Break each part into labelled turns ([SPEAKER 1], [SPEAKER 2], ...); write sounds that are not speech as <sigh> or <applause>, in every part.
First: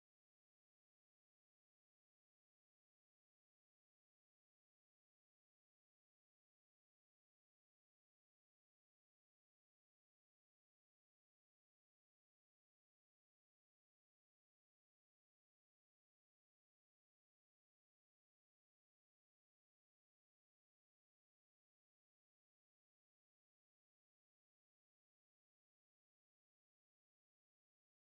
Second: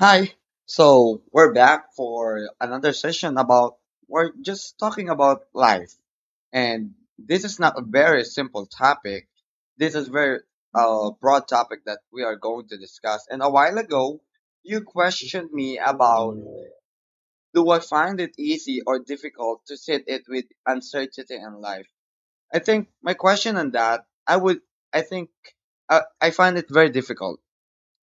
[SPEAKER 1] Hi. So we're back for another session about we're just talking about life. And this is not a very simple topic. This is very broad topic that we are going to discuss. And a while ago, you questioned me about, do I find it easy or difficult to sit it with uncertainty in life? I think my question on that, I would I think I find it very difficult.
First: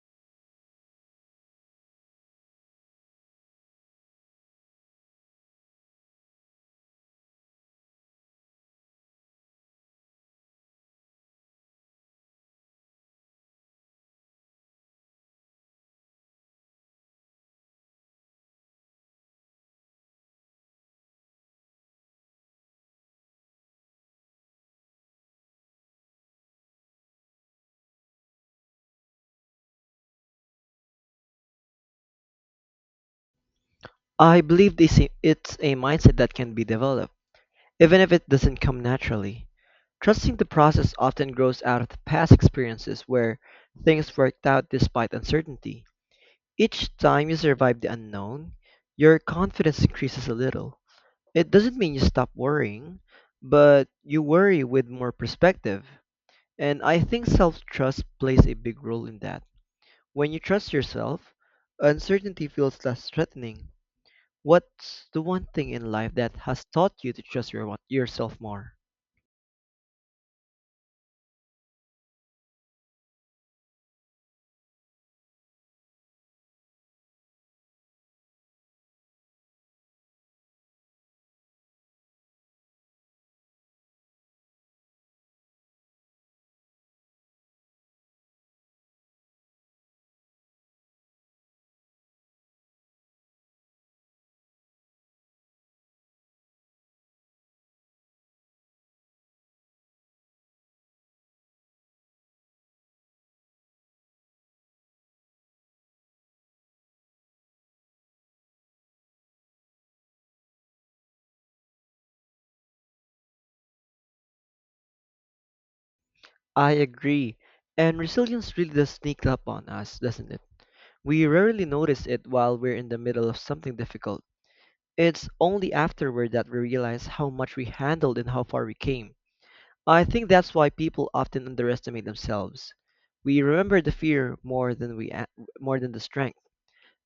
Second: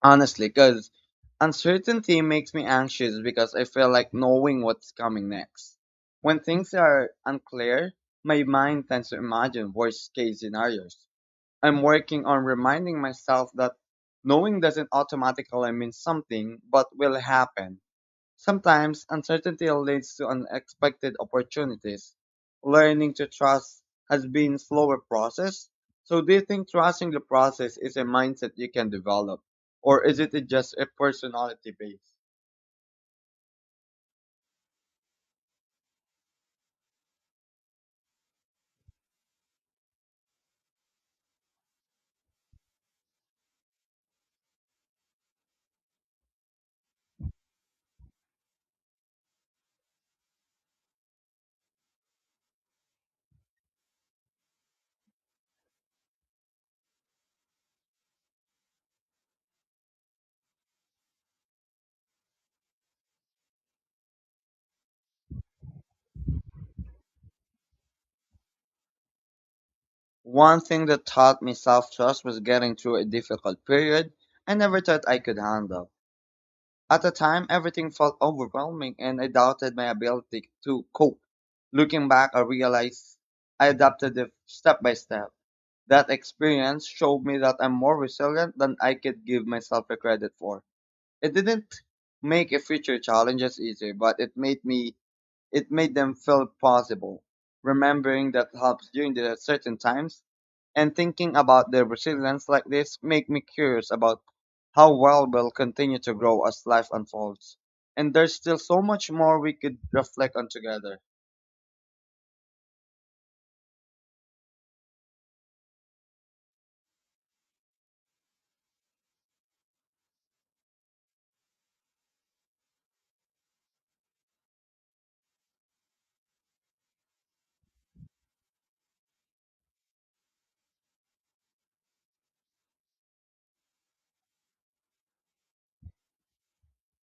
[SPEAKER 1] Honestly, because uncertainty makes me anxious because I feel like knowing what's coming next. When things are unclear, my mind tends to imagine worst case scenarios. I'm working on reminding myself that knowing doesn't automatically mean something but will happen. Sometimes uncertainty leads to unexpected opportunities. Learning to trust has been slower process. So do you think trusting the process is a mindset you can develop? Or is it just a personality based?
[SPEAKER 2] I believe it's a mindset that can be developed, even if it doesn't come naturally. Trusting the process often grows out of past experiences where things worked out despite uncertainty. Each time you survive the unknown, your confidence increases a little. It doesn't mean you stop worrying, but you worry with more perspective. And I think self trust plays a big role in that. When you trust yourself, uncertainty feels less threatening. What's the one thing in life that has taught you to trust yourself more?
[SPEAKER 1] One thing that taught me self-trust was getting through a difficult period I never thought I could handle. At the time, everything felt overwhelming and I doubted my ability to cope. Looking back, I realized I adapted it step by step. That experience showed me that I'm more resilient than I could give myself the credit for. It didn't make a future challenges easier, but it made them feel possible. Remembering that helps during the certain times, and thinking about their resilience like this make me curious about how well we'll continue to grow as life unfolds. And there's still so much more we could reflect on together.
[SPEAKER 2] I agree. And resilience really does sneak up on us, doesn't it? We rarely notice it while we're in the middle of something difficult. It's only afterward that we realize how much we handled and how far we came. I think that's why people often underestimate themselves. We remember the fear more than more than the strength.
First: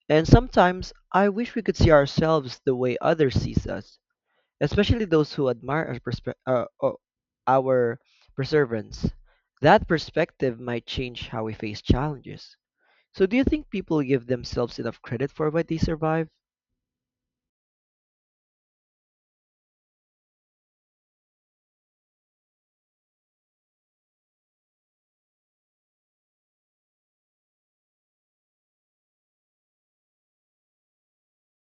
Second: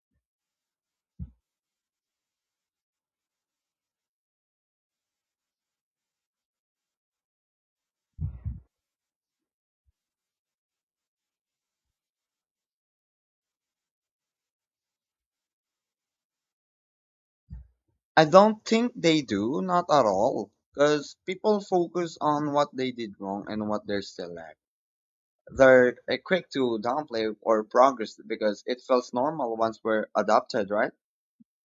[SPEAKER 2] And sometimes I wish we could see ourselves the way others sees us, especially those who admire our perseverance. That perspective might change how we face challenges. So, do you think people give themselves enough credit for what they survive?
[SPEAKER 1] I don't think they do, not at all, because people focus on what they did wrong and what they still lack. They're quick to downplay or progress because it feels normal once we're adopted, right?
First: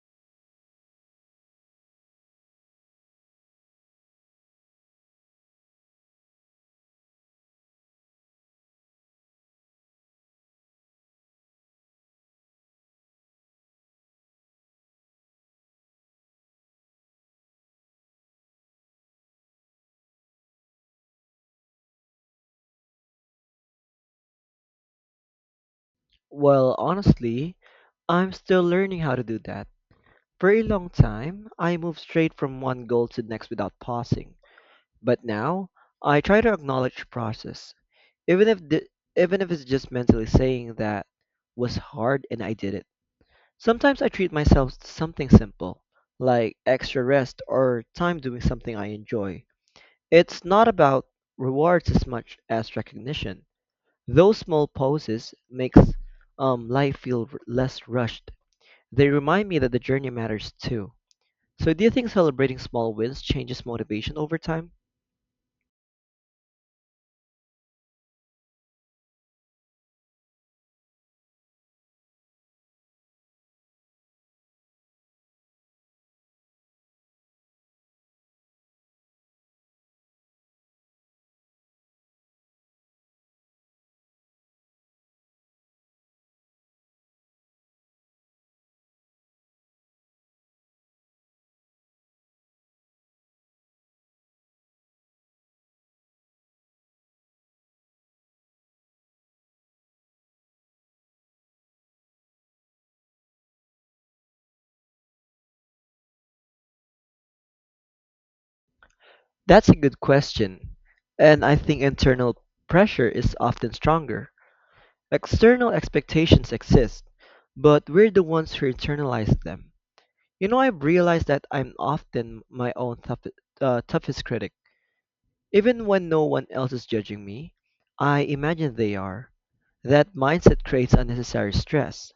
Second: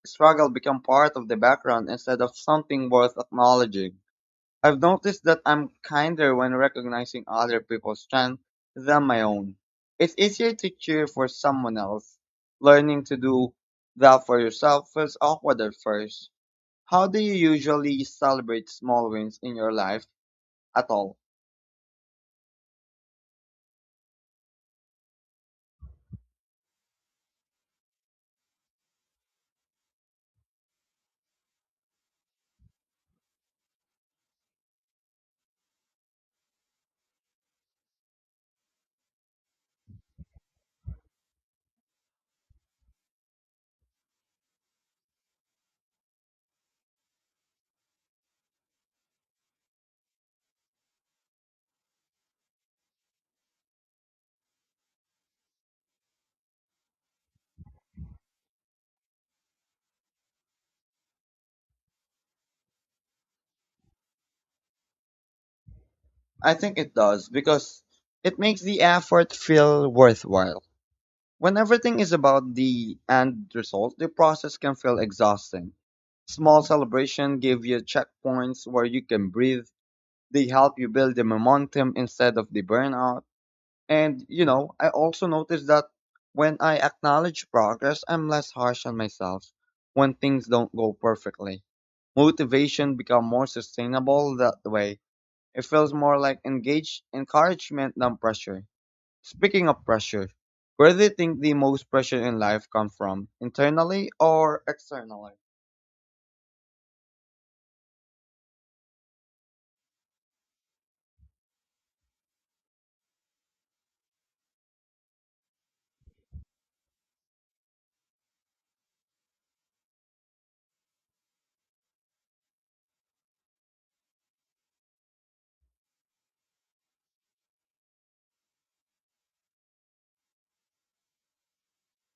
[SPEAKER 1] Struggle become part of the background instead of something worth acknowledging. I've noticed that I'm kinder when recognizing other people's strength than my own. It's easier to cheer for someone else. Learning to do that for yourself feels awkward at first. How do you usually celebrate small wins in your life at all?
[SPEAKER 2] Well, honestly, I'm still learning how to do that. For a long time, I moved straight from one goal to the next without pausing. But now, I try to acknowledge the process, even if the, even if it's just mentally saying that was hard and I did it. Sometimes I treat myself to something simple, like extra rest or time doing something I enjoy. It's not about rewards as much as recognition. Those small pauses makes life feel less rushed. They remind me that the journey matters too. So do you think celebrating small wins changes motivation over time?
[SPEAKER 1] I think it does because it makes the effort feel worthwhile. When everything is about the end result, the process can feel exhausting. Small celebration give you checkpoints where you can breathe. They help you build the momentum instead of the burnout. And, you know, I also noticed that when I acknowledge progress, I'm less harsh on myself when things don't go perfectly. Motivation become more sustainable that way. It feels more like engaged encouragement than pressure. Speaking of pressure, where do you think the most pressure in life come from? Internally or externally?
[SPEAKER 2] That's a good question, and I think internal pressure is often stronger. External expectations exist, but we're the ones who internalize them. You know, I've realized that I'm often my own toughest critic. Even when no one else is judging me, I imagine they are. That mindset creates unnecessary stress,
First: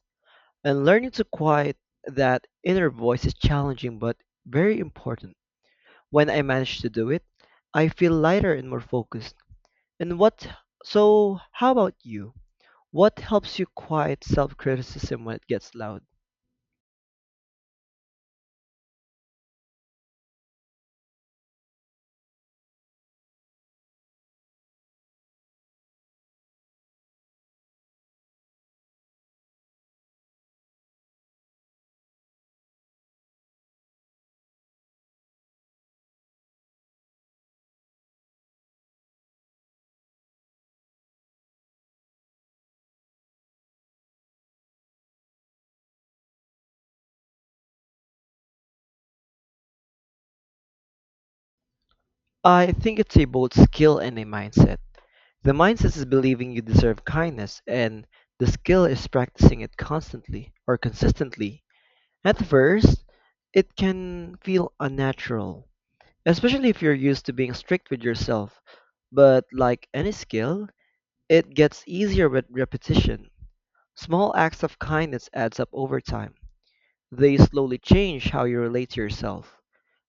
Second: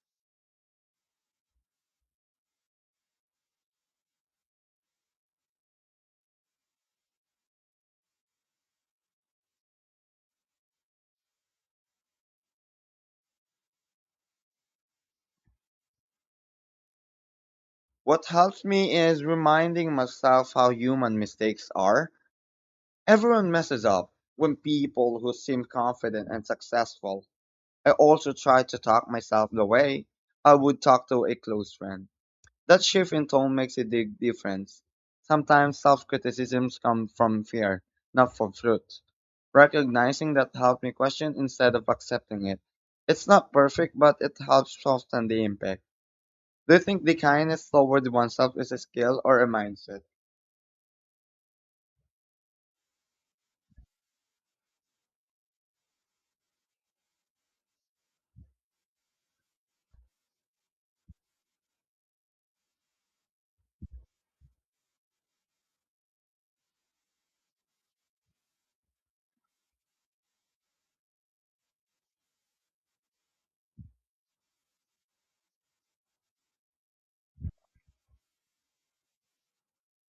[SPEAKER 2] and learning to quiet that inner voice is challenging but very important. When I manage to do it, I feel lighter and more focused. And what, so how about you? What helps you quiet self-criticism when it gets loud?
[SPEAKER 1] What helps me is reminding myself how human mistakes are. Everyone messes up, when people who seem confident and successful. I also try to talk myself the way I would talk to a close friend. That shift in tone makes a big difference. Sometimes self criticisms come from fear, not from truth. Recognizing that helped me question instead of accepting it. It's not perfect, but it helps soften the impact. Do you think the kindness toward oneself is a skill or a mindset?
[SPEAKER 2] I think it's a both skill and a mindset. The mindset is believing you deserve kindness, and the skill is practicing it constantly or consistently. At first, it can feel unnatural, especially if you're used to being strict with yourself. But like any skill, it gets easier with repetition. Small acts of kindness adds up over time. They slowly change how you relate to yourself.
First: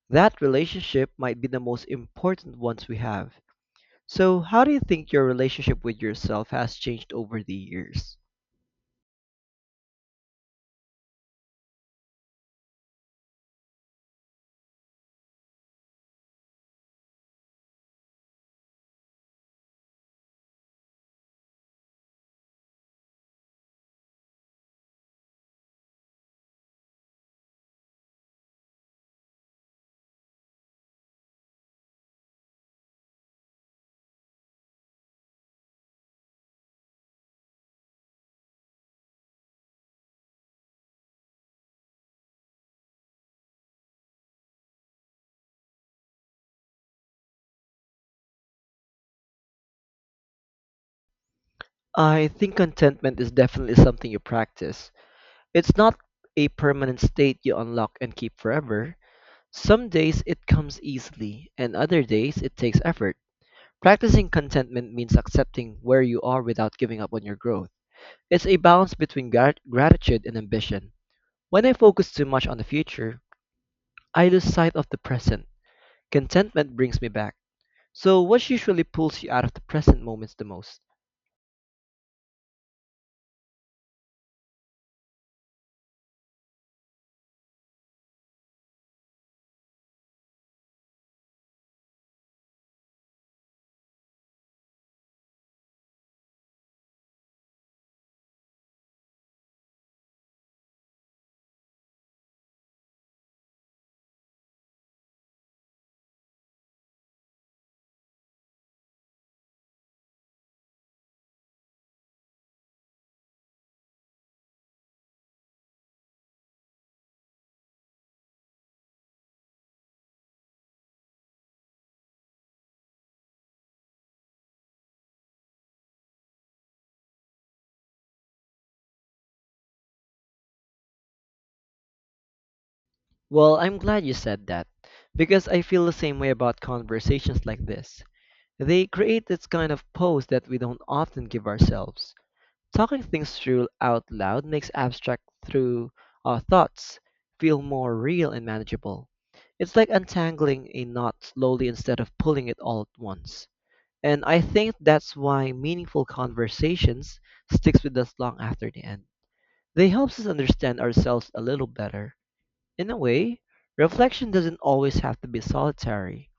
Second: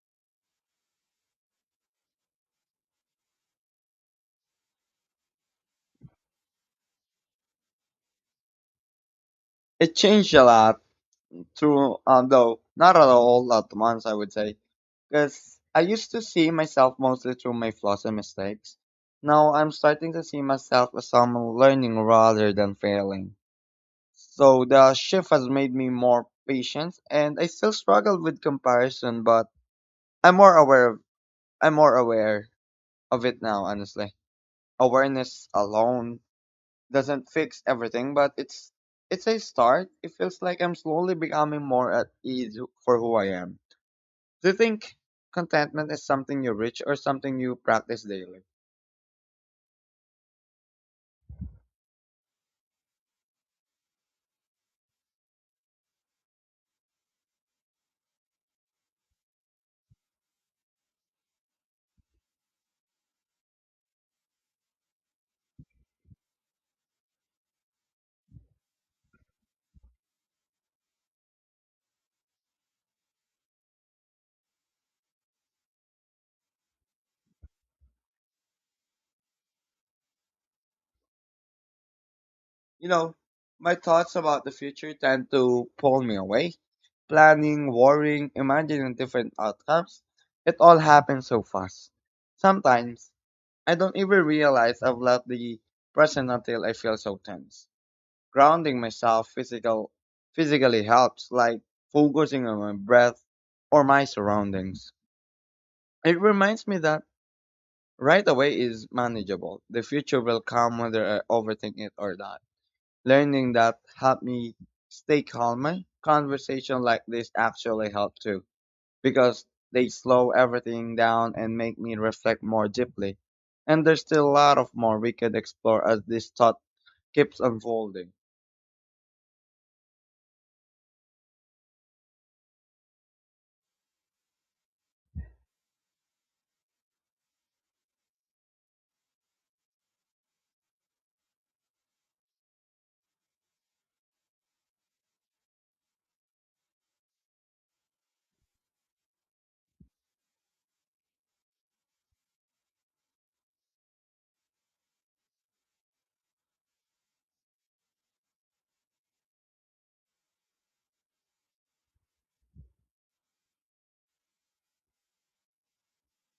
[SPEAKER 2] That relationship might be the most important ones we have. So, how do you think your relationship with yourself has changed over the years?
[SPEAKER 1] It changed a lot. True, though not at all at once, I would say. Because I used to see myself mostly through my flaws and mistakes. Now I'm starting to see myself as someone learning rather than failing. So the shift has made me more patient, and I still struggle with comparison, but I'm more aware of I'm more aware of it now. Honestly, awareness alone doesn't fix everything, but it's a start. It feels like I'm slowly becoming more at ease for who I am. Do you think contentment is something you reach or something you practice daily?
[SPEAKER 2] I think contentment is definitely something you practice. It's not a permanent state you unlock and keep forever. Some days it comes easily, and other days it takes effort. Practicing contentment means accepting where you are without giving up on your growth. It's a balance between gratitude and ambition. When I focus too much on the future, I lose sight of the present. Contentment brings me back. So, what usually pulls you out of the present moments the most?
[SPEAKER 1] You know, my thoughts about the future tend to pull me away. Planning, worrying, imagining different outcomes, it all happens so fast. Sometimes, I don't even realize I've left the present until I feel so tense. Grounding myself physically helps, like focusing on my breath or my surroundings. It reminds me that right away is manageable. The future will come whether I overthink it or not. Learning that helped me stay calmer. Conversation like this actually help too, because they slow everything down and make me reflect more deeply. And there's still a lot of more we could explore as this thought keeps unfolding.
[SPEAKER 2] Well, I'm glad you said that, because I feel the same way about conversations like this. They create this kind of pause that we don't often give ourselves. Talking things through out loud makes abstract through our thoughts feel more real and manageable. It's like untangling a knot slowly instead of pulling it all at once. And I think that's why meaningful conversations sticks with us long after the end. They helps us understand ourselves a little better. In a way, reflection doesn't always have to be solitary.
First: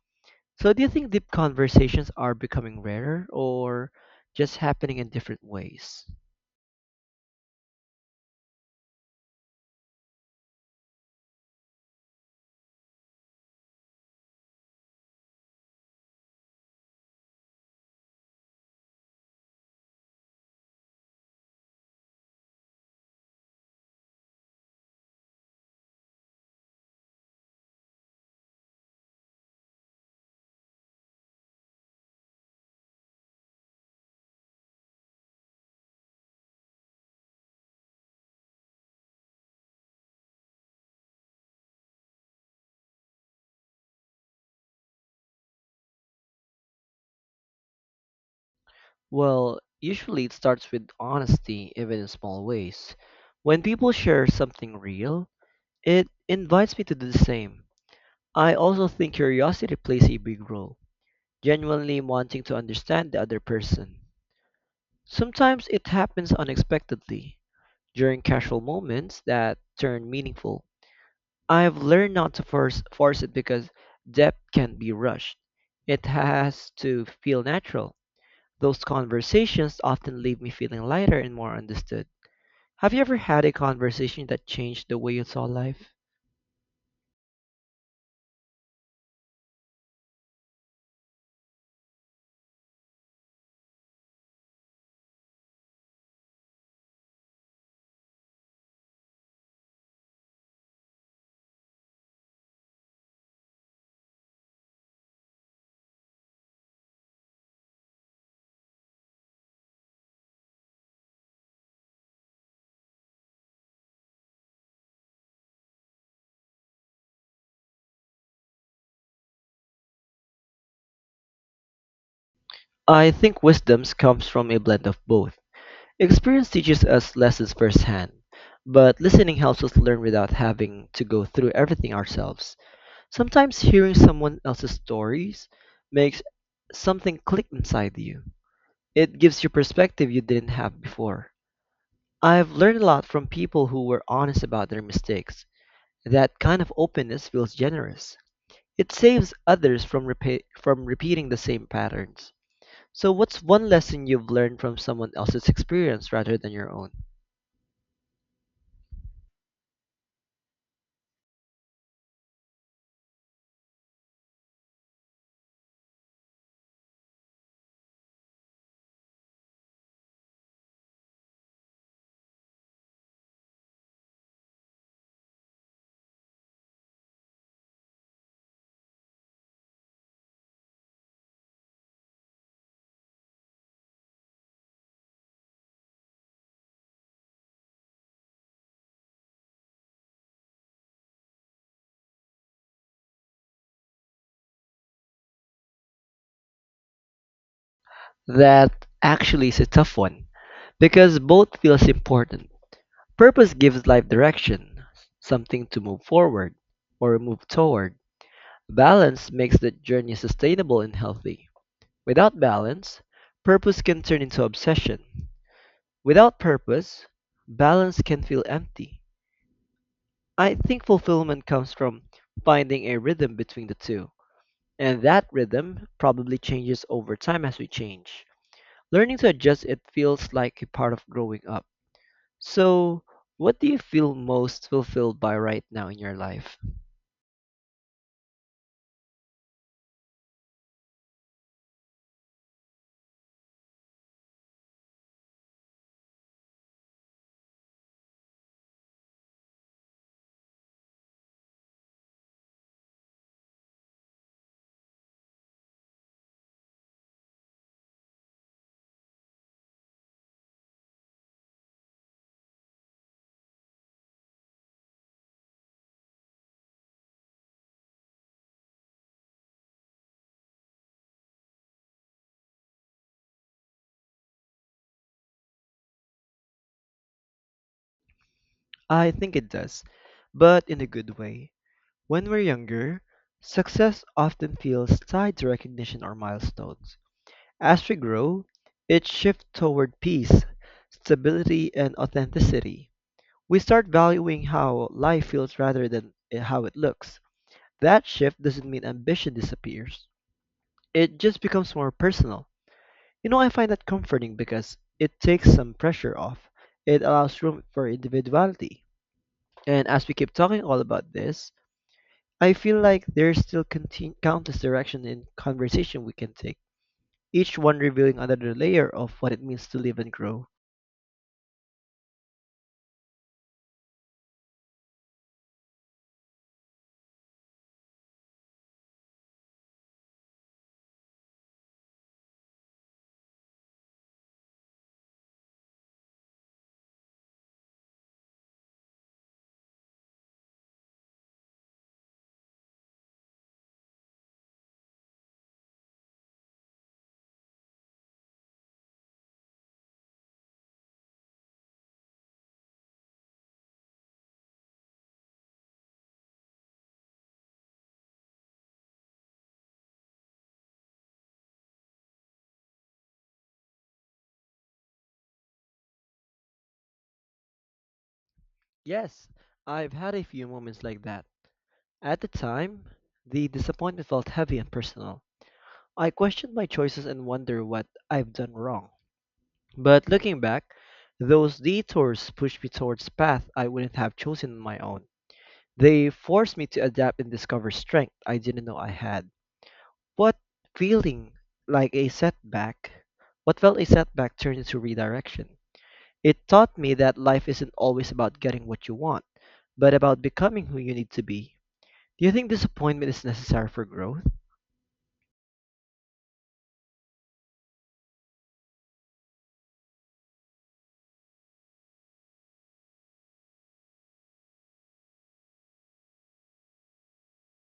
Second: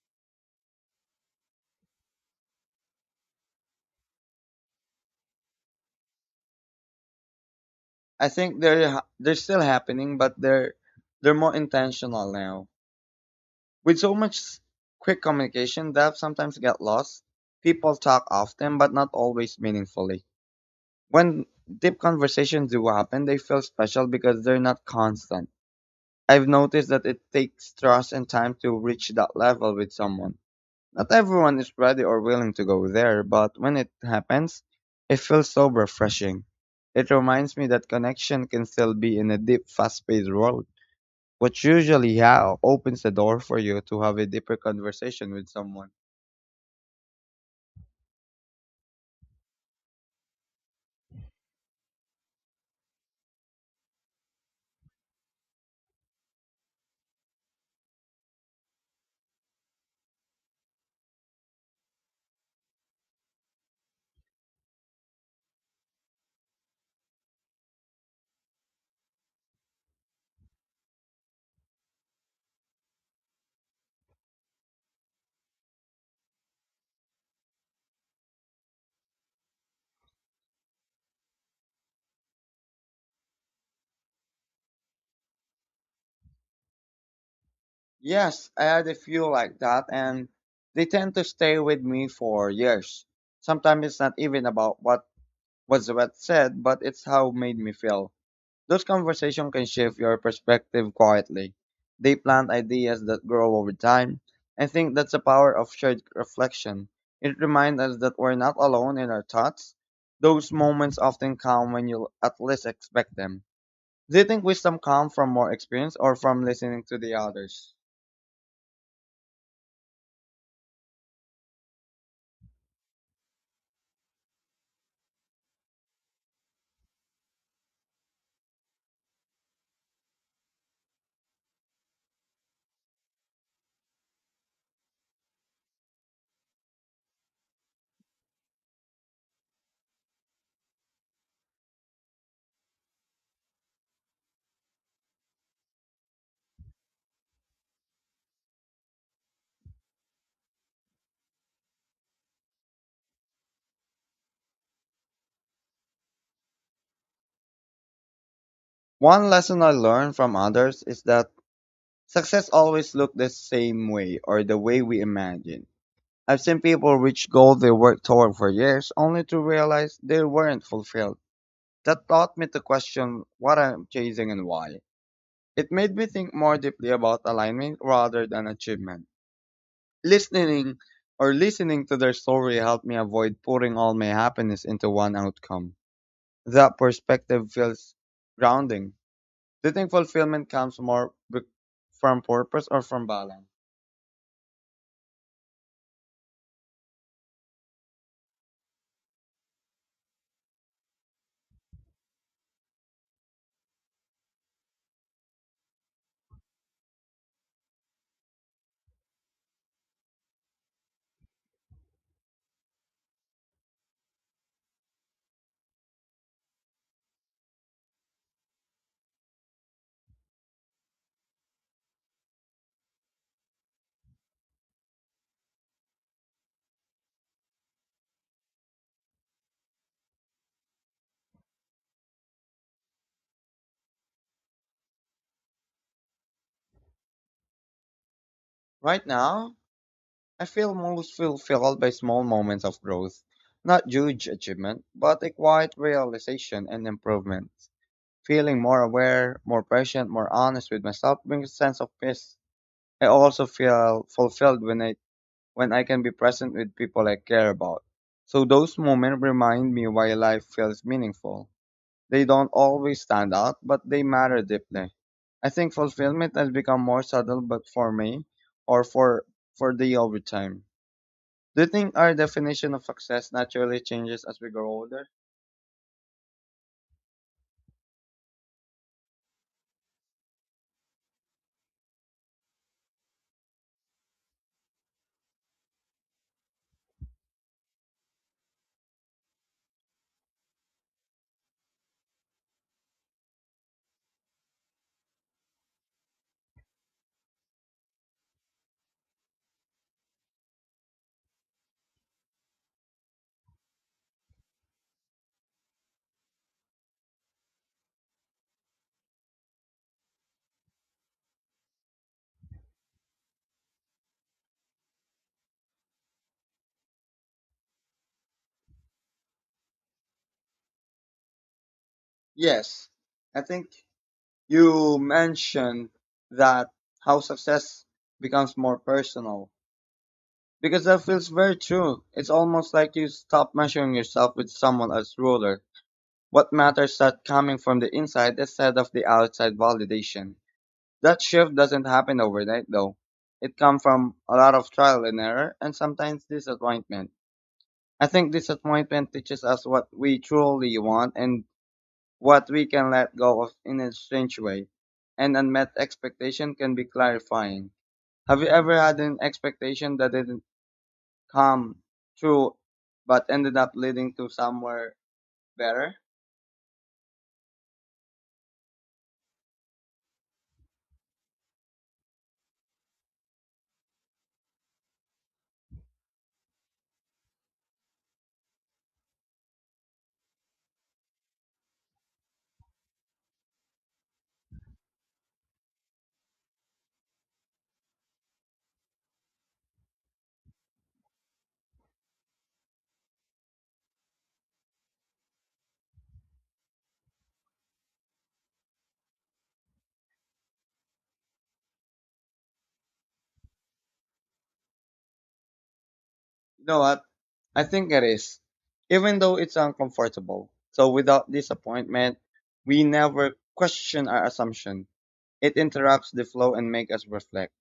[SPEAKER 2] So do you think deep conversations are becoming rarer or just happening in different ways?
[SPEAKER 1] I think they're still happening, but they're more intentional now. With so much quick communication, that sometimes get lost. People talk often, but not always meaningfully. When deep conversations do happen, they feel special because they're not constant. I've noticed that it takes trust and time to reach that level with someone. Not everyone is ready or willing to go there, but when it happens, it feels so refreshing. It reminds me that connection can still be in a deep, fast paced world, which usually opens the door for you to have a deeper conversation with someone.
[SPEAKER 2] Well, usually it starts with honesty, even in small ways. When people share something real, it invites me to do the same. I also think curiosity plays a big role, genuinely wanting to understand the other person. Sometimes it happens unexpectedly, during casual moments that turn meaningful. I've learned not to force it because depth can't be rushed. It has to feel natural. Those conversations often leave me feeling lighter and more understood. Have you ever had a conversation that changed the way you saw life?
[SPEAKER 1] Yes, I had a few like that, and they tend to stay with me for years. Sometimes it's not even about what said, but it's how it made me feel. Those conversations can shift your perspective quietly. They plant ideas that grow over time. I think that's the power of shared reflection. It reminds us that we're not alone in our thoughts. Those moments often come when you at least expect them. Do you think wisdom comes from more experience or from listening to the others?
[SPEAKER 2] I think wisdom comes from a blend of both. Experience teaches us lessons firsthand, but listening helps us learn without having to go through everything ourselves. Sometimes hearing someone else's stories makes something click inside you. It gives you perspective you didn't have before. I've learned a lot from people who were honest about their mistakes. That kind of openness feels generous. It saves others from from repeating the same patterns. So what's one lesson you've learned from someone else's experience rather than your own?
[SPEAKER 1] One lesson I learned from others is that success always looks the same way or the way we imagine. I've seen people reach goals they worked toward for years only to realize they weren't fulfilled. That taught me to question what I'm chasing and why. It made me think more deeply about alignment rather than achievement. Listening listening to their story helped me avoid putting all my happiness into one outcome. That perspective feels grounding. Do you think fulfillment comes more from purpose or from balance?
[SPEAKER 2] That actually is a tough one because both feels important. Purpose gives life direction, something to move forward or move toward. Balance makes the journey sustainable and healthy. Without balance, purpose can turn into obsession. Without purpose, balance can feel empty. I think fulfillment comes from finding a rhythm between the two, and that rhythm probably changes over time as we change. Learning to adjust it feels like a part of growing up. So, what do you feel most fulfilled by right now in your life?
[SPEAKER 1] Right now, I feel most fulfilled by small moments of growth, not huge achievement, but a quiet realization and improvement. Feeling more aware, more patient, more honest with myself brings a sense of peace. I also feel fulfilled when I can be present with people I care about. So those moments remind me why life feels meaningful. They don't always stand out, but they matter deeply. I think fulfillment has become more subtle, but for me, or for the over time. Do you think our definition of success naturally changes as we grow older?
[SPEAKER 2] I think it does, but in a good way. When we're younger, success often feels tied to recognition or milestones. As we grow, it shifts toward peace, stability, and authenticity. We start valuing how life feels rather than how it looks. That shift doesn't mean ambition disappears. It just becomes more personal. You know, I find that comforting because it takes some pressure off. It allows room for individuality. And as we keep talking all about this, I feel like there's still countless direction in conversation we can take, each one revealing another layer of what it means to live and grow.
[SPEAKER 1] Yes, I think you mentioned that how success becomes more personal, because that feels very true. It's almost like you stop measuring yourself with someone else's ruler. What matters that coming from the inside instead of the outside validation. That shift doesn't happen overnight though. It comes from a lot of trial and error and sometimes disappointment. I think disappointment teaches us what we truly want and what we can let go of in a strange way. And unmet expectation can be clarifying. Have you ever had an expectation that didn't come true but ended up leading to somewhere better?
[SPEAKER 2] Yes, I've had a few moments like that. At the time, the disappointment felt heavy and personal. I questioned my choices and wonder what I've done wrong. But looking back, those detours pushed me towards paths I wouldn't have chosen on my own. They forced me to adapt and discover strength I didn't know I had. What feeling like a setback, what felt a setback turned into redirection. It taught me that life isn't always about getting what you want, but about becoming who you need to be. Do you think disappointment is necessary for growth?
[SPEAKER 1] You know what? I think it is, even though it's uncomfortable. So without disappointment, we never question our assumption. It interrupts the flow and make us reflect.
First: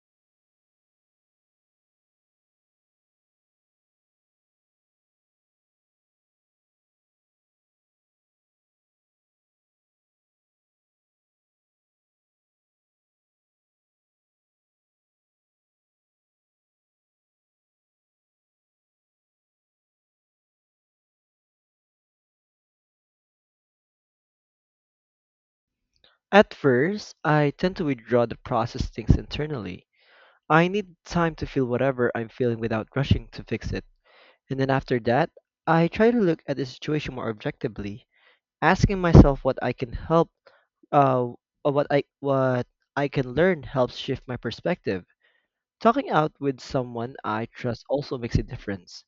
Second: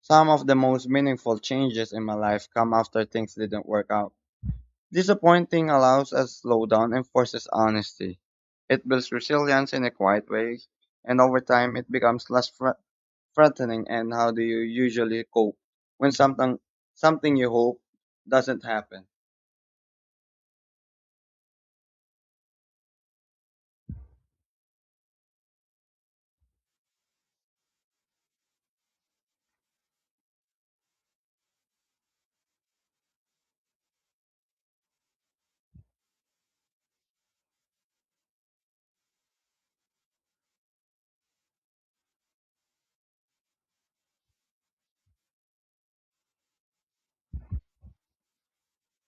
[SPEAKER 1] Some of the most meaningful changes in my life come after things didn't work out. Disappointing allows us slow down and forces honesty. It builds resilience in a quiet way, and over time it becomes threatening. And how do you usually cope when something you hope doesn't happen?
[SPEAKER 2] At first, I tend to withdraw to process things internally. I need time to feel whatever I'm feeling without rushing to fix it. And then after that, I try to look at the situation more objectively. Asking myself uh, what I can learn helps shift my perspective. Talking out with someone I trust also makes a difference.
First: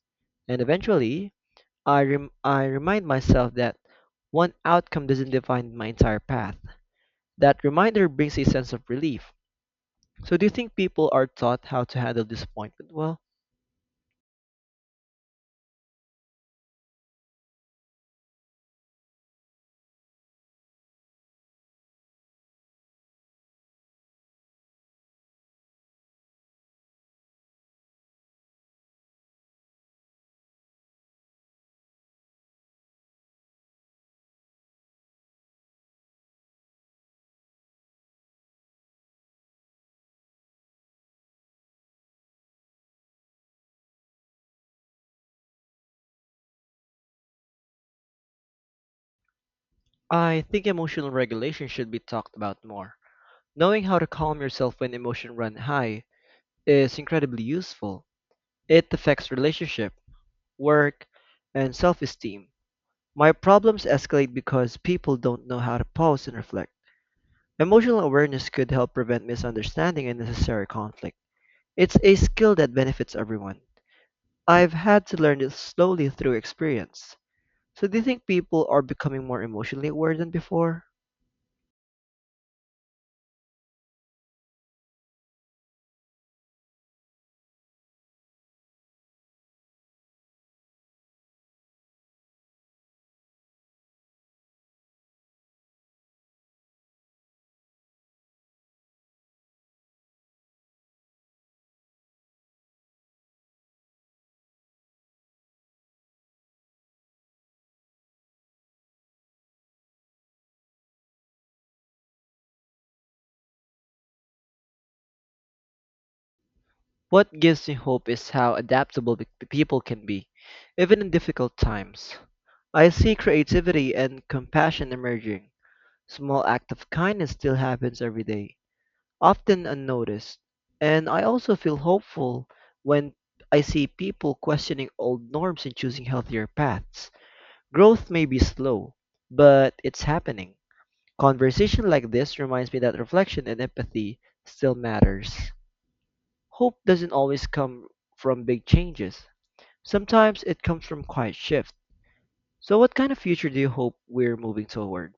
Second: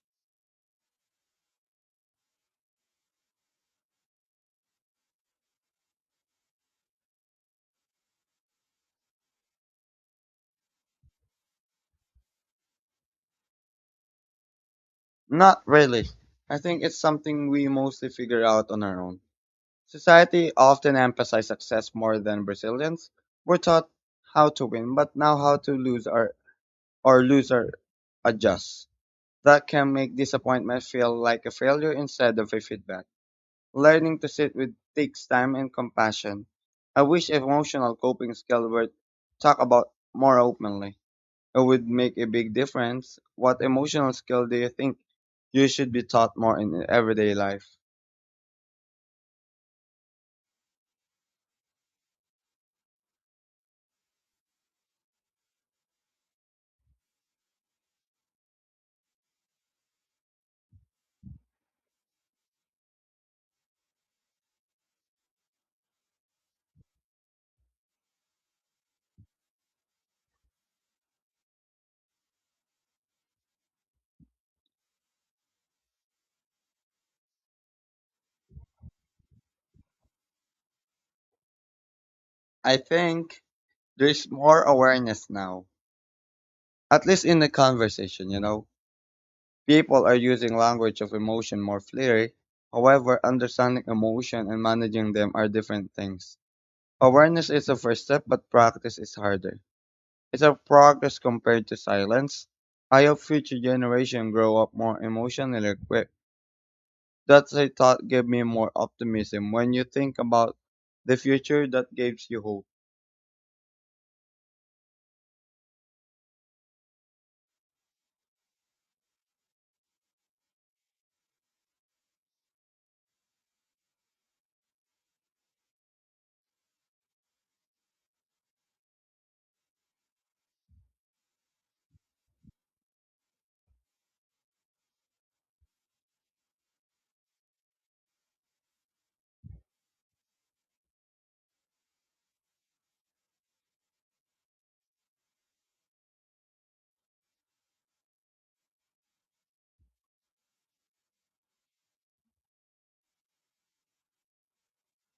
[SPEAKER 2] And eventually, I remind myself that one outcome doesn't define my entire path. That reminder brings a sense of relief. So, do you think people are taught how to handle disappointment? Well,
[SPEAKER 1] Not really. I think it's something we mostly figure out on our own. Society often emphasizes success more than resilience. We're taught how to win, but now how to lose, or adjust. That can make disappointment feel like a failure instead of a feedback. Learning to sit with takes time and compassion. I wish emotional coping skills were talked about more openly. It would make a big difference. What emotional skill do you think you should be taught more in everyday life?
[SPEAKER 2] I think emotional regulation should be talked about more. Knowing how to calm yourself when emotions run high is incredibly useful. It affects relationship, work, and self-esteem. My problems escalate because people don't know how to pause and reflect. Emotional awareness could help prevent misunderstanding and unnecessary conflict. It's a skill that benefits everyone. I've had to learn it slowly through experience. So do you think people are becoming more emotionally aware than before?
[SPEAKER 1] I think there's more awareness now, at least in the conversation, you know. People are using language of emotion more freely. However, understanding emotion and managing them are different things. Awareness is the first step, but practice is harder. It's a progress compared to silence. I hope future generation grow up more emotionally equipped. That's a thought gave me more optimism. When you think about the future, that gives you hope.
[SPEAKER 2] What gives me hope is how adaptable people can be, even in difficult times. I see creativity and compassion emerging. Small act of kindness still happens every day, often unnoticed. And I also feel hopeful when I see people questioning old norms and choosing healthier paths. Growth may be slow, but it's happening. Conversation like this reminds me that reflection and empathy still matters. Hope doesn't always come from big changes. Sometimes it comes from quiet shifts. So what kind of future do you hope we're moving toward?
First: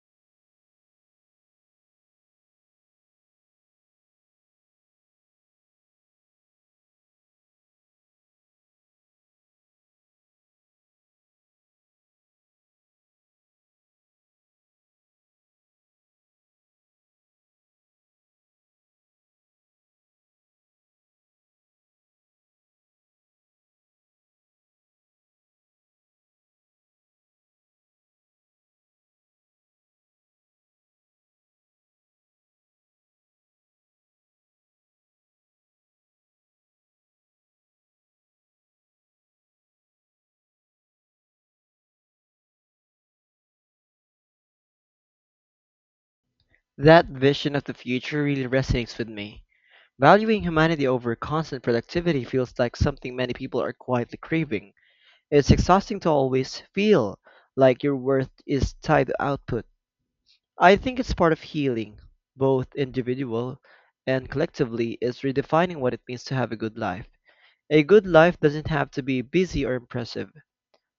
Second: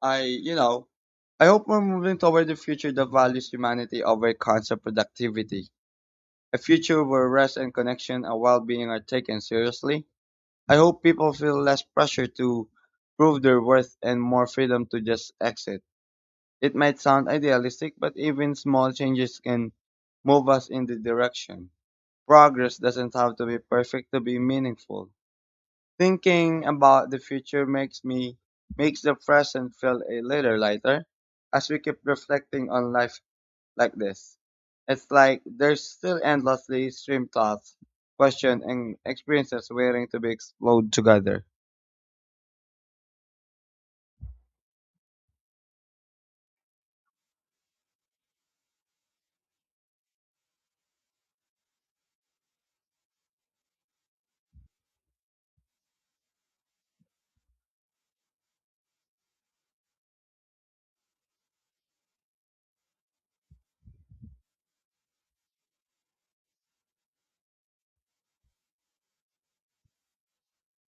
[SPEAKER 1] I, you know, I hope we're moving toward a future that values humanity over constant productivity. A future where rest and connection and well-being are taken seriously. I hope people feel less pressure to prove their worth and more freedom to just exit. It might sound idealistic, but even small changes can move us in the direction. Progress doesn't have to be perfect to be meaningful. Thinking about the future makes me makes the present feel a little lighter as we keep reflecting on life like this. It's like there's still endlessly stream thoughts, questions and experiences waiting to be explored together.
[SPEAKER 2] That vision of the future really resonates with me. Valuing humanity over constant productivity feels like something many people are quietly craving. It's exhausting to always feel like your worth is tied to output. I think it's part of healing, both individual and collectively, is redefining what it means to have a good life. A good life doesn't have to be busy or impressive.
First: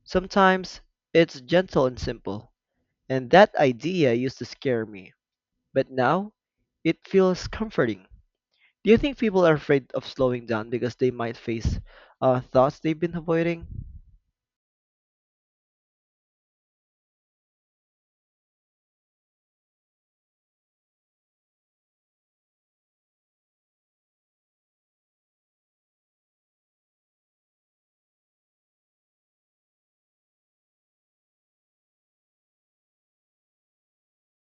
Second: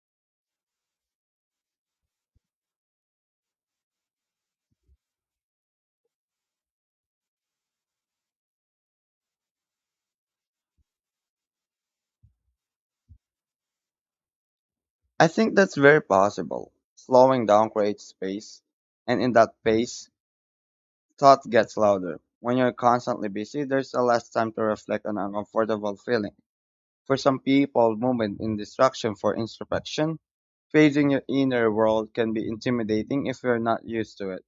[SPEAKER 2] Sometimes it's gentle and simple. And that idea used to scare me, but now it feels comforting. Do you think people are afraid of slowing down because they might face thoughts they've been avoiding?
[SPEAKER 1] I think that's very possible. Slowing down creates space, and in that pace, thought gets louder. When you're constantly busy, there's a less time to reflect on uncomfortable feelings. For some people, movement in distraction for introspection. Facing your inner world can be intimidating if you're not used to it.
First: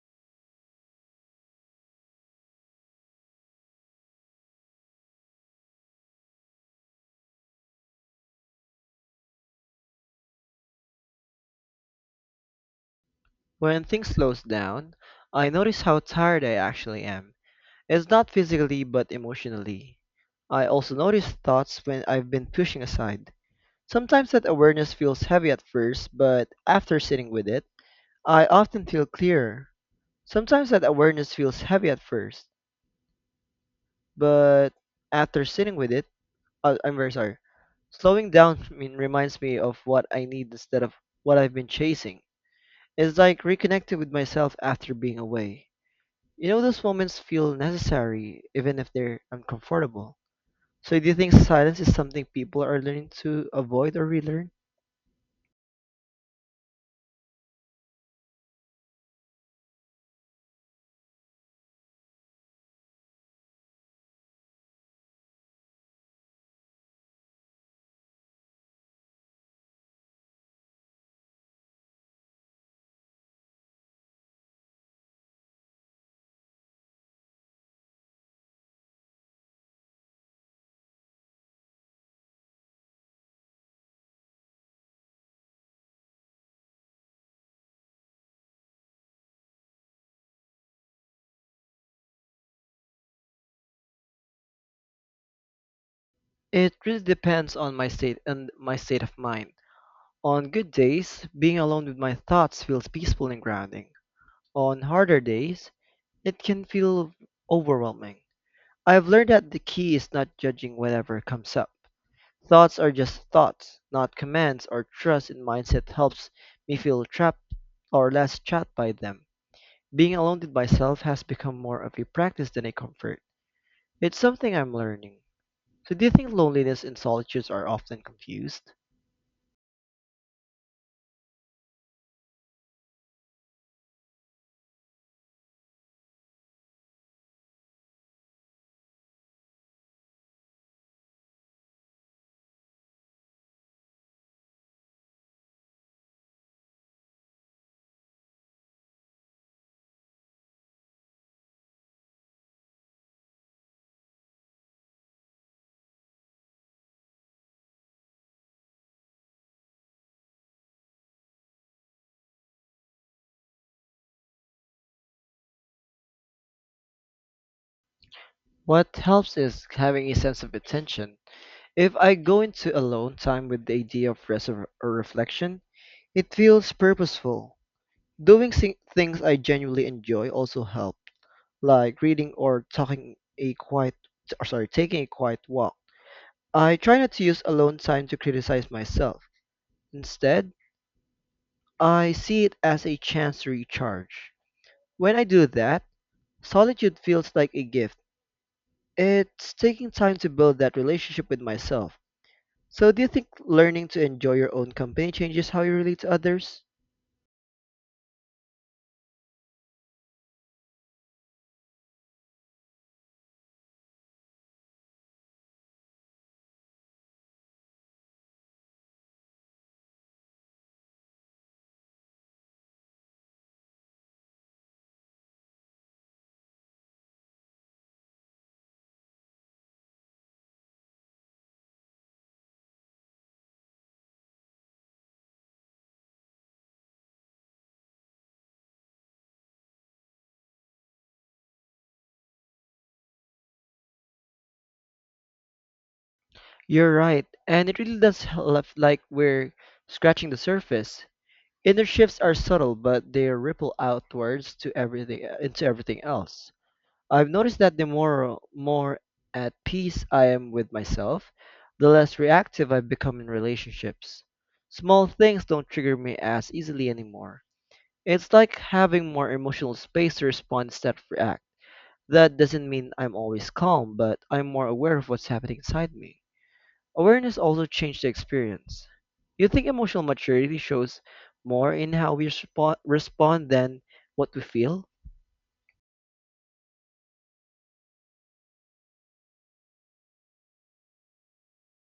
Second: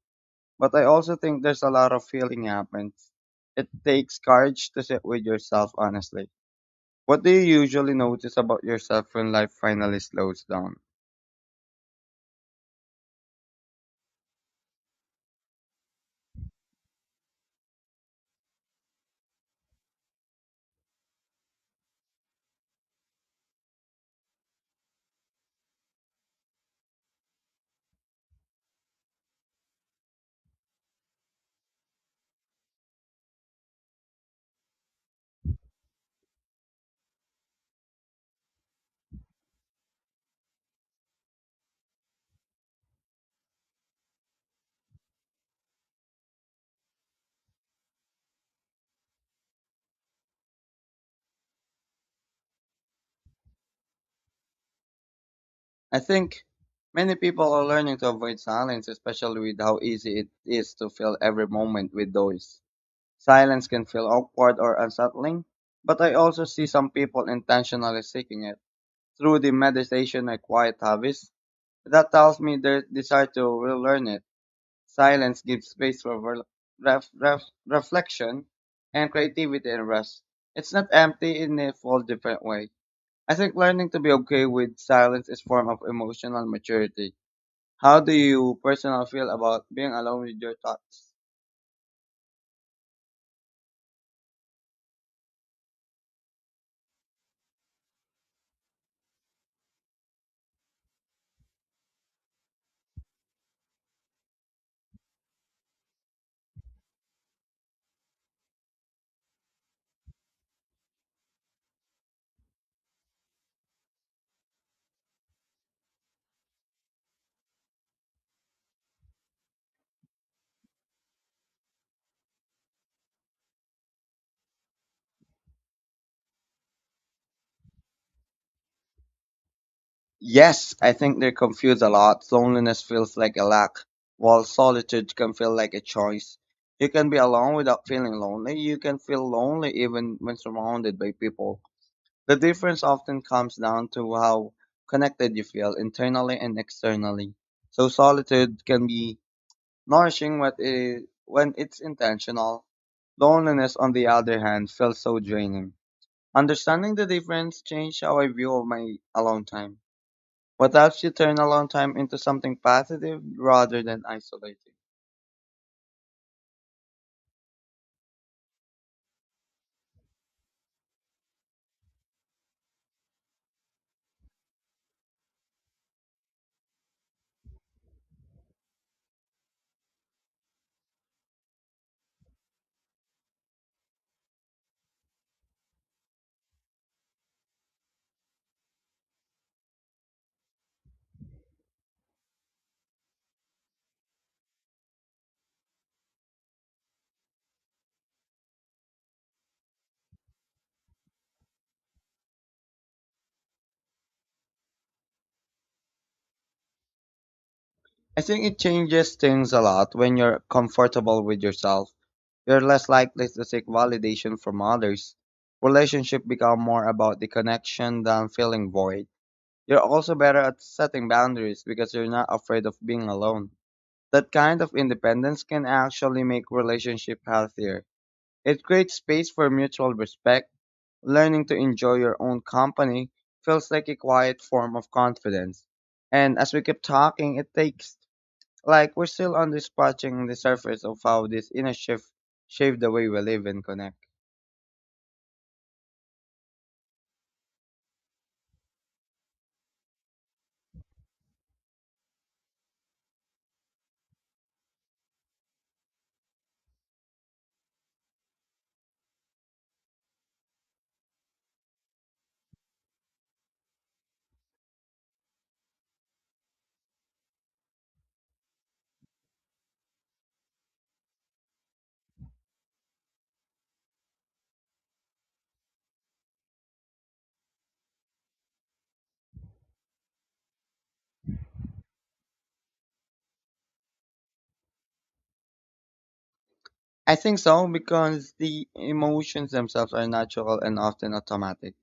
[SPEAKER 1] But I also think there's a lot of healing happens. It takes courage to sit with yourself honestly. What do you usually notice about yourself when life finally slows down?
[SPEAKER 2] When things slows down, I notice how tired I actually am. It's not physically but emotionally. I also notice thoughts when I've been pushing aside. Sometimes that awareness feels heavy at first, but after sitting with it, I often feel clearer. Sometimes that awareness feels heavy at first, but after sitting with it, I'm very sorry. Slowing down <laughs> mean, reminds me of what I need instead of what I've been chasing. It's like reconnecting with myself after being away. You know, those moments feel necessary, even if they're uncomfortable. So, do you think silence is something people are learning to avoid or relearn?
[SPEAKER 1] I think many people are learning to avoid silence, especially with how easy it is to fill every moment with noise. Silence can feel awkward or unsettling, but I also see some people intentionally seeking it. Through the meditation and quiet habits, that tells me their desire to relearn it. Silence gives space for reflection and creativity and rest. It's not empty in a full different way. I think learning to be okay with silence is form of emotional maturity. How do you personally feel about being alone with your thoughts?
[SPEAKER 2] It really depends on my state and my state of mind. On good days, being alone with my thoughts feels peaceful and grounding. On harder days, it can feel overwhelming. I've learned that the key is not judging whatever comes up. Thoughts are just thoughts, not commands or trust in mindset helps me feel trapped or less trapped by them. Being alone with myself has become more of a practice than a comfort. It's something I'm learning. So do you think loneliness and solitude are often confused?
[SPEAKER 1] Yes, I think they're confused a lot. Loneliness feels like a lack, while solitude can feel like a choice. You can be alone without feeling lonely. You can feel lonely even when surrounded by people. The difference often comes down to how connected you feel internally and externally. So solitude can be nourishing when it's intentional. Loneliness, on the other hand, feels so draining. Understanding the difference changed how I view my alone time. What helps you turn a long time into something positive rather than isolating?
[SPEAKER 2] What helps is having a sense of intention. If I go into alone time with the idea of rest or reflection, it feels purposeful. Things I genuinely enjoy also help, like reading or talking a quiet, or sorry, taking a quiet walk. I try not to use alone time to criticize myself. Instead, I see it as a chance to recharge. When I do that, solitude feels like a gift. It's taking time to build that relationship with myself. So, do you think learning to enjoy your own company changes how you relate to others?
[SPEAKER 1] I think it changes things a lot when you're comfortable with yourself. You're less likely to seek validation from others. Relationships become more about the connection than feeling void. You're also better at setting boundaries because you're not afraid of being alone. That kind of independence can actually make relationship healthier. It creates space for mutual respect. Learning to enjoy your own company feels like a quiet form of confidence. And as we keep talking, it takes like we're still on this scratching the surface of how this inner shift shaped the way we live and connect.
[SPEAKER 2] You're right, and it really does help, like we're scratching the surface. Inner shifts are subtle, but they ripple outwards to everything into everything else. I've noticed that the more at peace I am with myself, the less reactive I become in relationships. Small things don't trigger me as easily anymore. It's like having more emotional space to respond instead of react. That doesn't mean I'm always calm, but I'm more aware of what's happening inside me. Awareness also changed the experience. You think emotional maturity shows more in how we respond than what we feel?
[SPEAKER 1] I think so because the emotions themselves are natural and often automatic.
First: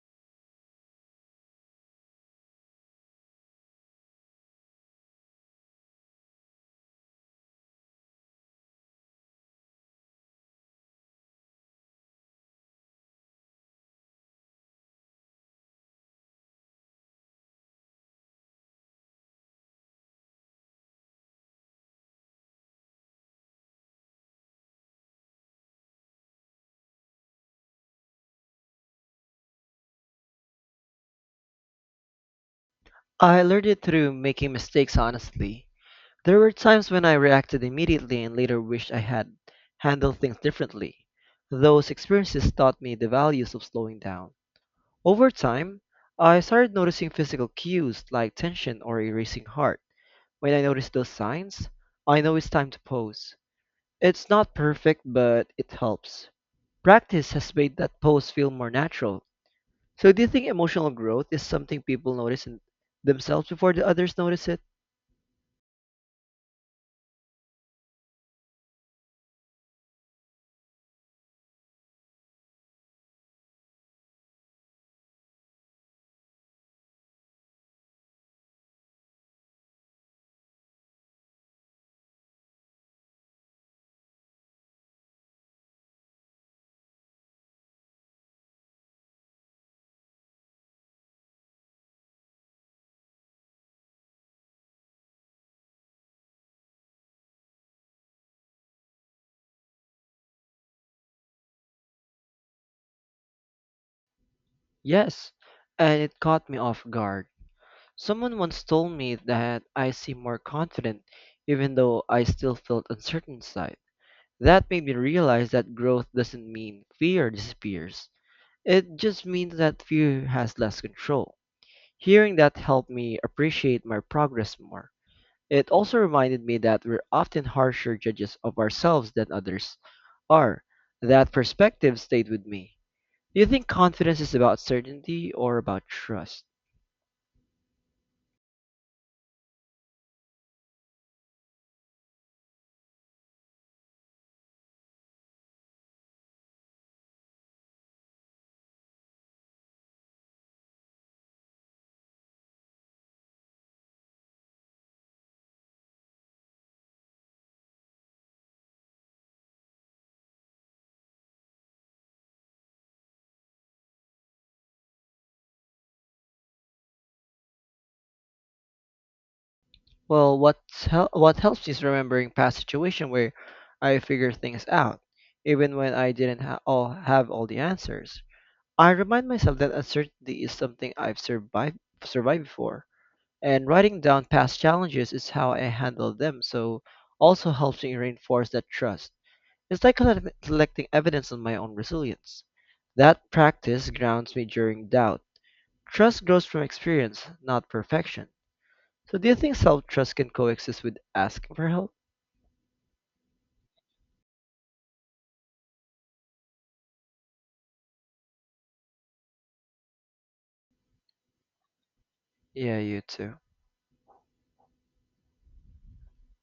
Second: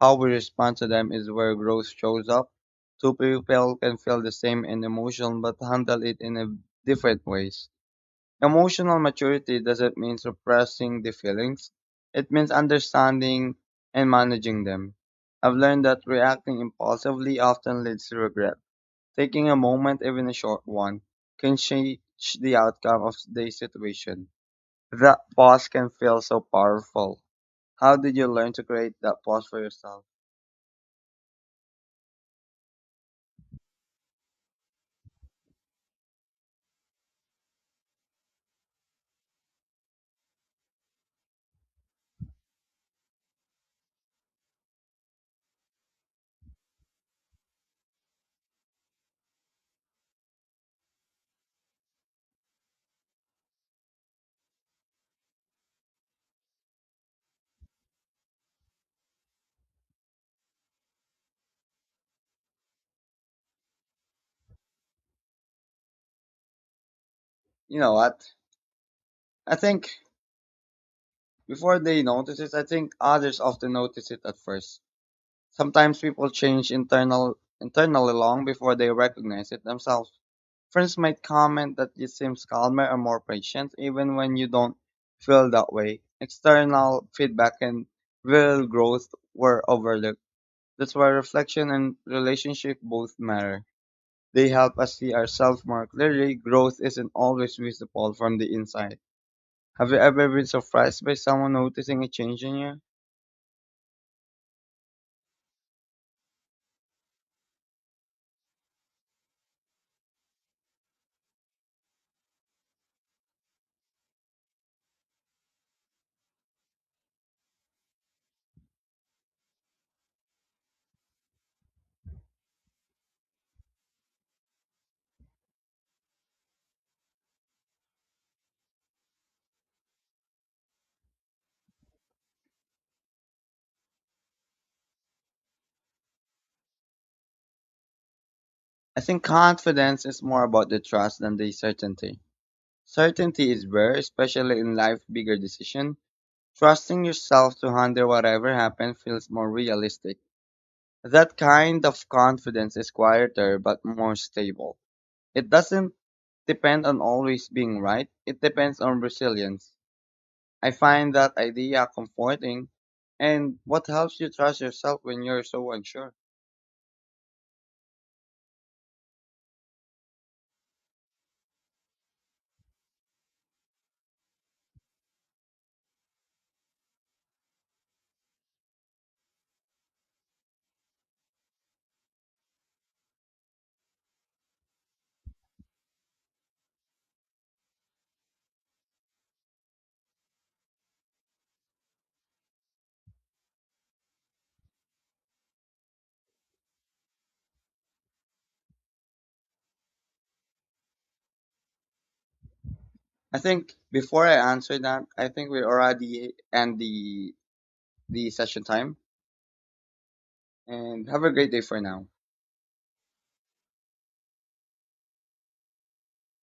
[SPEAKER 1] How we respond to them is where growth shows up. Two people can feel the same in emotion but handle it in a different ways. Emotional maturity doesn't mean suppressing the feelings. It means understanding and managing them. I've learned that reacting impulsively often leads to regret. Taking a moment, even a short one, can change the outcome of the situation. That pause can feel so powerful. How did you learn to create that pause for yourself?
[SPEAKER 2] I learned it through making mistakes honestly. There were times when I reacted immediately and later wished I had handled things differently. Those experiences taught me the values of slowing down. Over time, I started noticing physical cues like tension or a racing heart. When I notice those signs, I know it's time to pause. It's not perfect, but it helps. Practice has made that pose feel more natural. So, do you think emotional growth is something people notice in themselves before the others notice it?
[SPEAKER 1] You know what? I think before they notice it, I think others often notice it at first. Sometimes people change internally long before they recognize it themselves. Friends might comment that you seem calmer or more patient even when you don't feel that way. External feedback and real growth were overlooked. That's why reflection and relationship both matter. They help us see ourselves more clearly. Growth isn't always visible from the inside. Have you ever been surprised by someone noticing a change in you?
[SPEAKER 2] Yes, and it caught me off guard. Someone once told me that I seem more confident even though I still felt uncertain inside. That made me realize that growth doesn't mean fear disappears. It just means that fear has less control. Hearing that helped me appreciate my progress more. It also reminded me that we're often harsher judges of ourselves than others are. That perspective stayed with me. Do you think confidence is about certainty or about trust?
[SPEAKER 1] I think confidence is more about the trust than the certainty. Certainty is rare, especially in life's bigger decision. Trusting yourself to handle whatever happens feels more realistic. That kind of confidence is quieter but more stable. It doesn't depend on always being right. It depends on resilience. I find that idea comforting. And what helps you trust yourself when you're so unsure?
[SPEAKER 2] Well, what helps is remembering past situations where I figured things out, even when I didn't ha- all have all the answers. I remind myself that uncertainty is something I've survived before, and writing down past challenges is how I handled them. So, also helps me reinforce that trust. It's like collecting evidence on my own resilience. That practice grounds me during doubt. Trust grows from experience, not perfection. So, do you think self trust can coexist with asking for help?
[SPEAKER 1] I think before I answer that, I think we already end the session time. And have a great day for now.
[SPEAKER 2] Yeah, you too.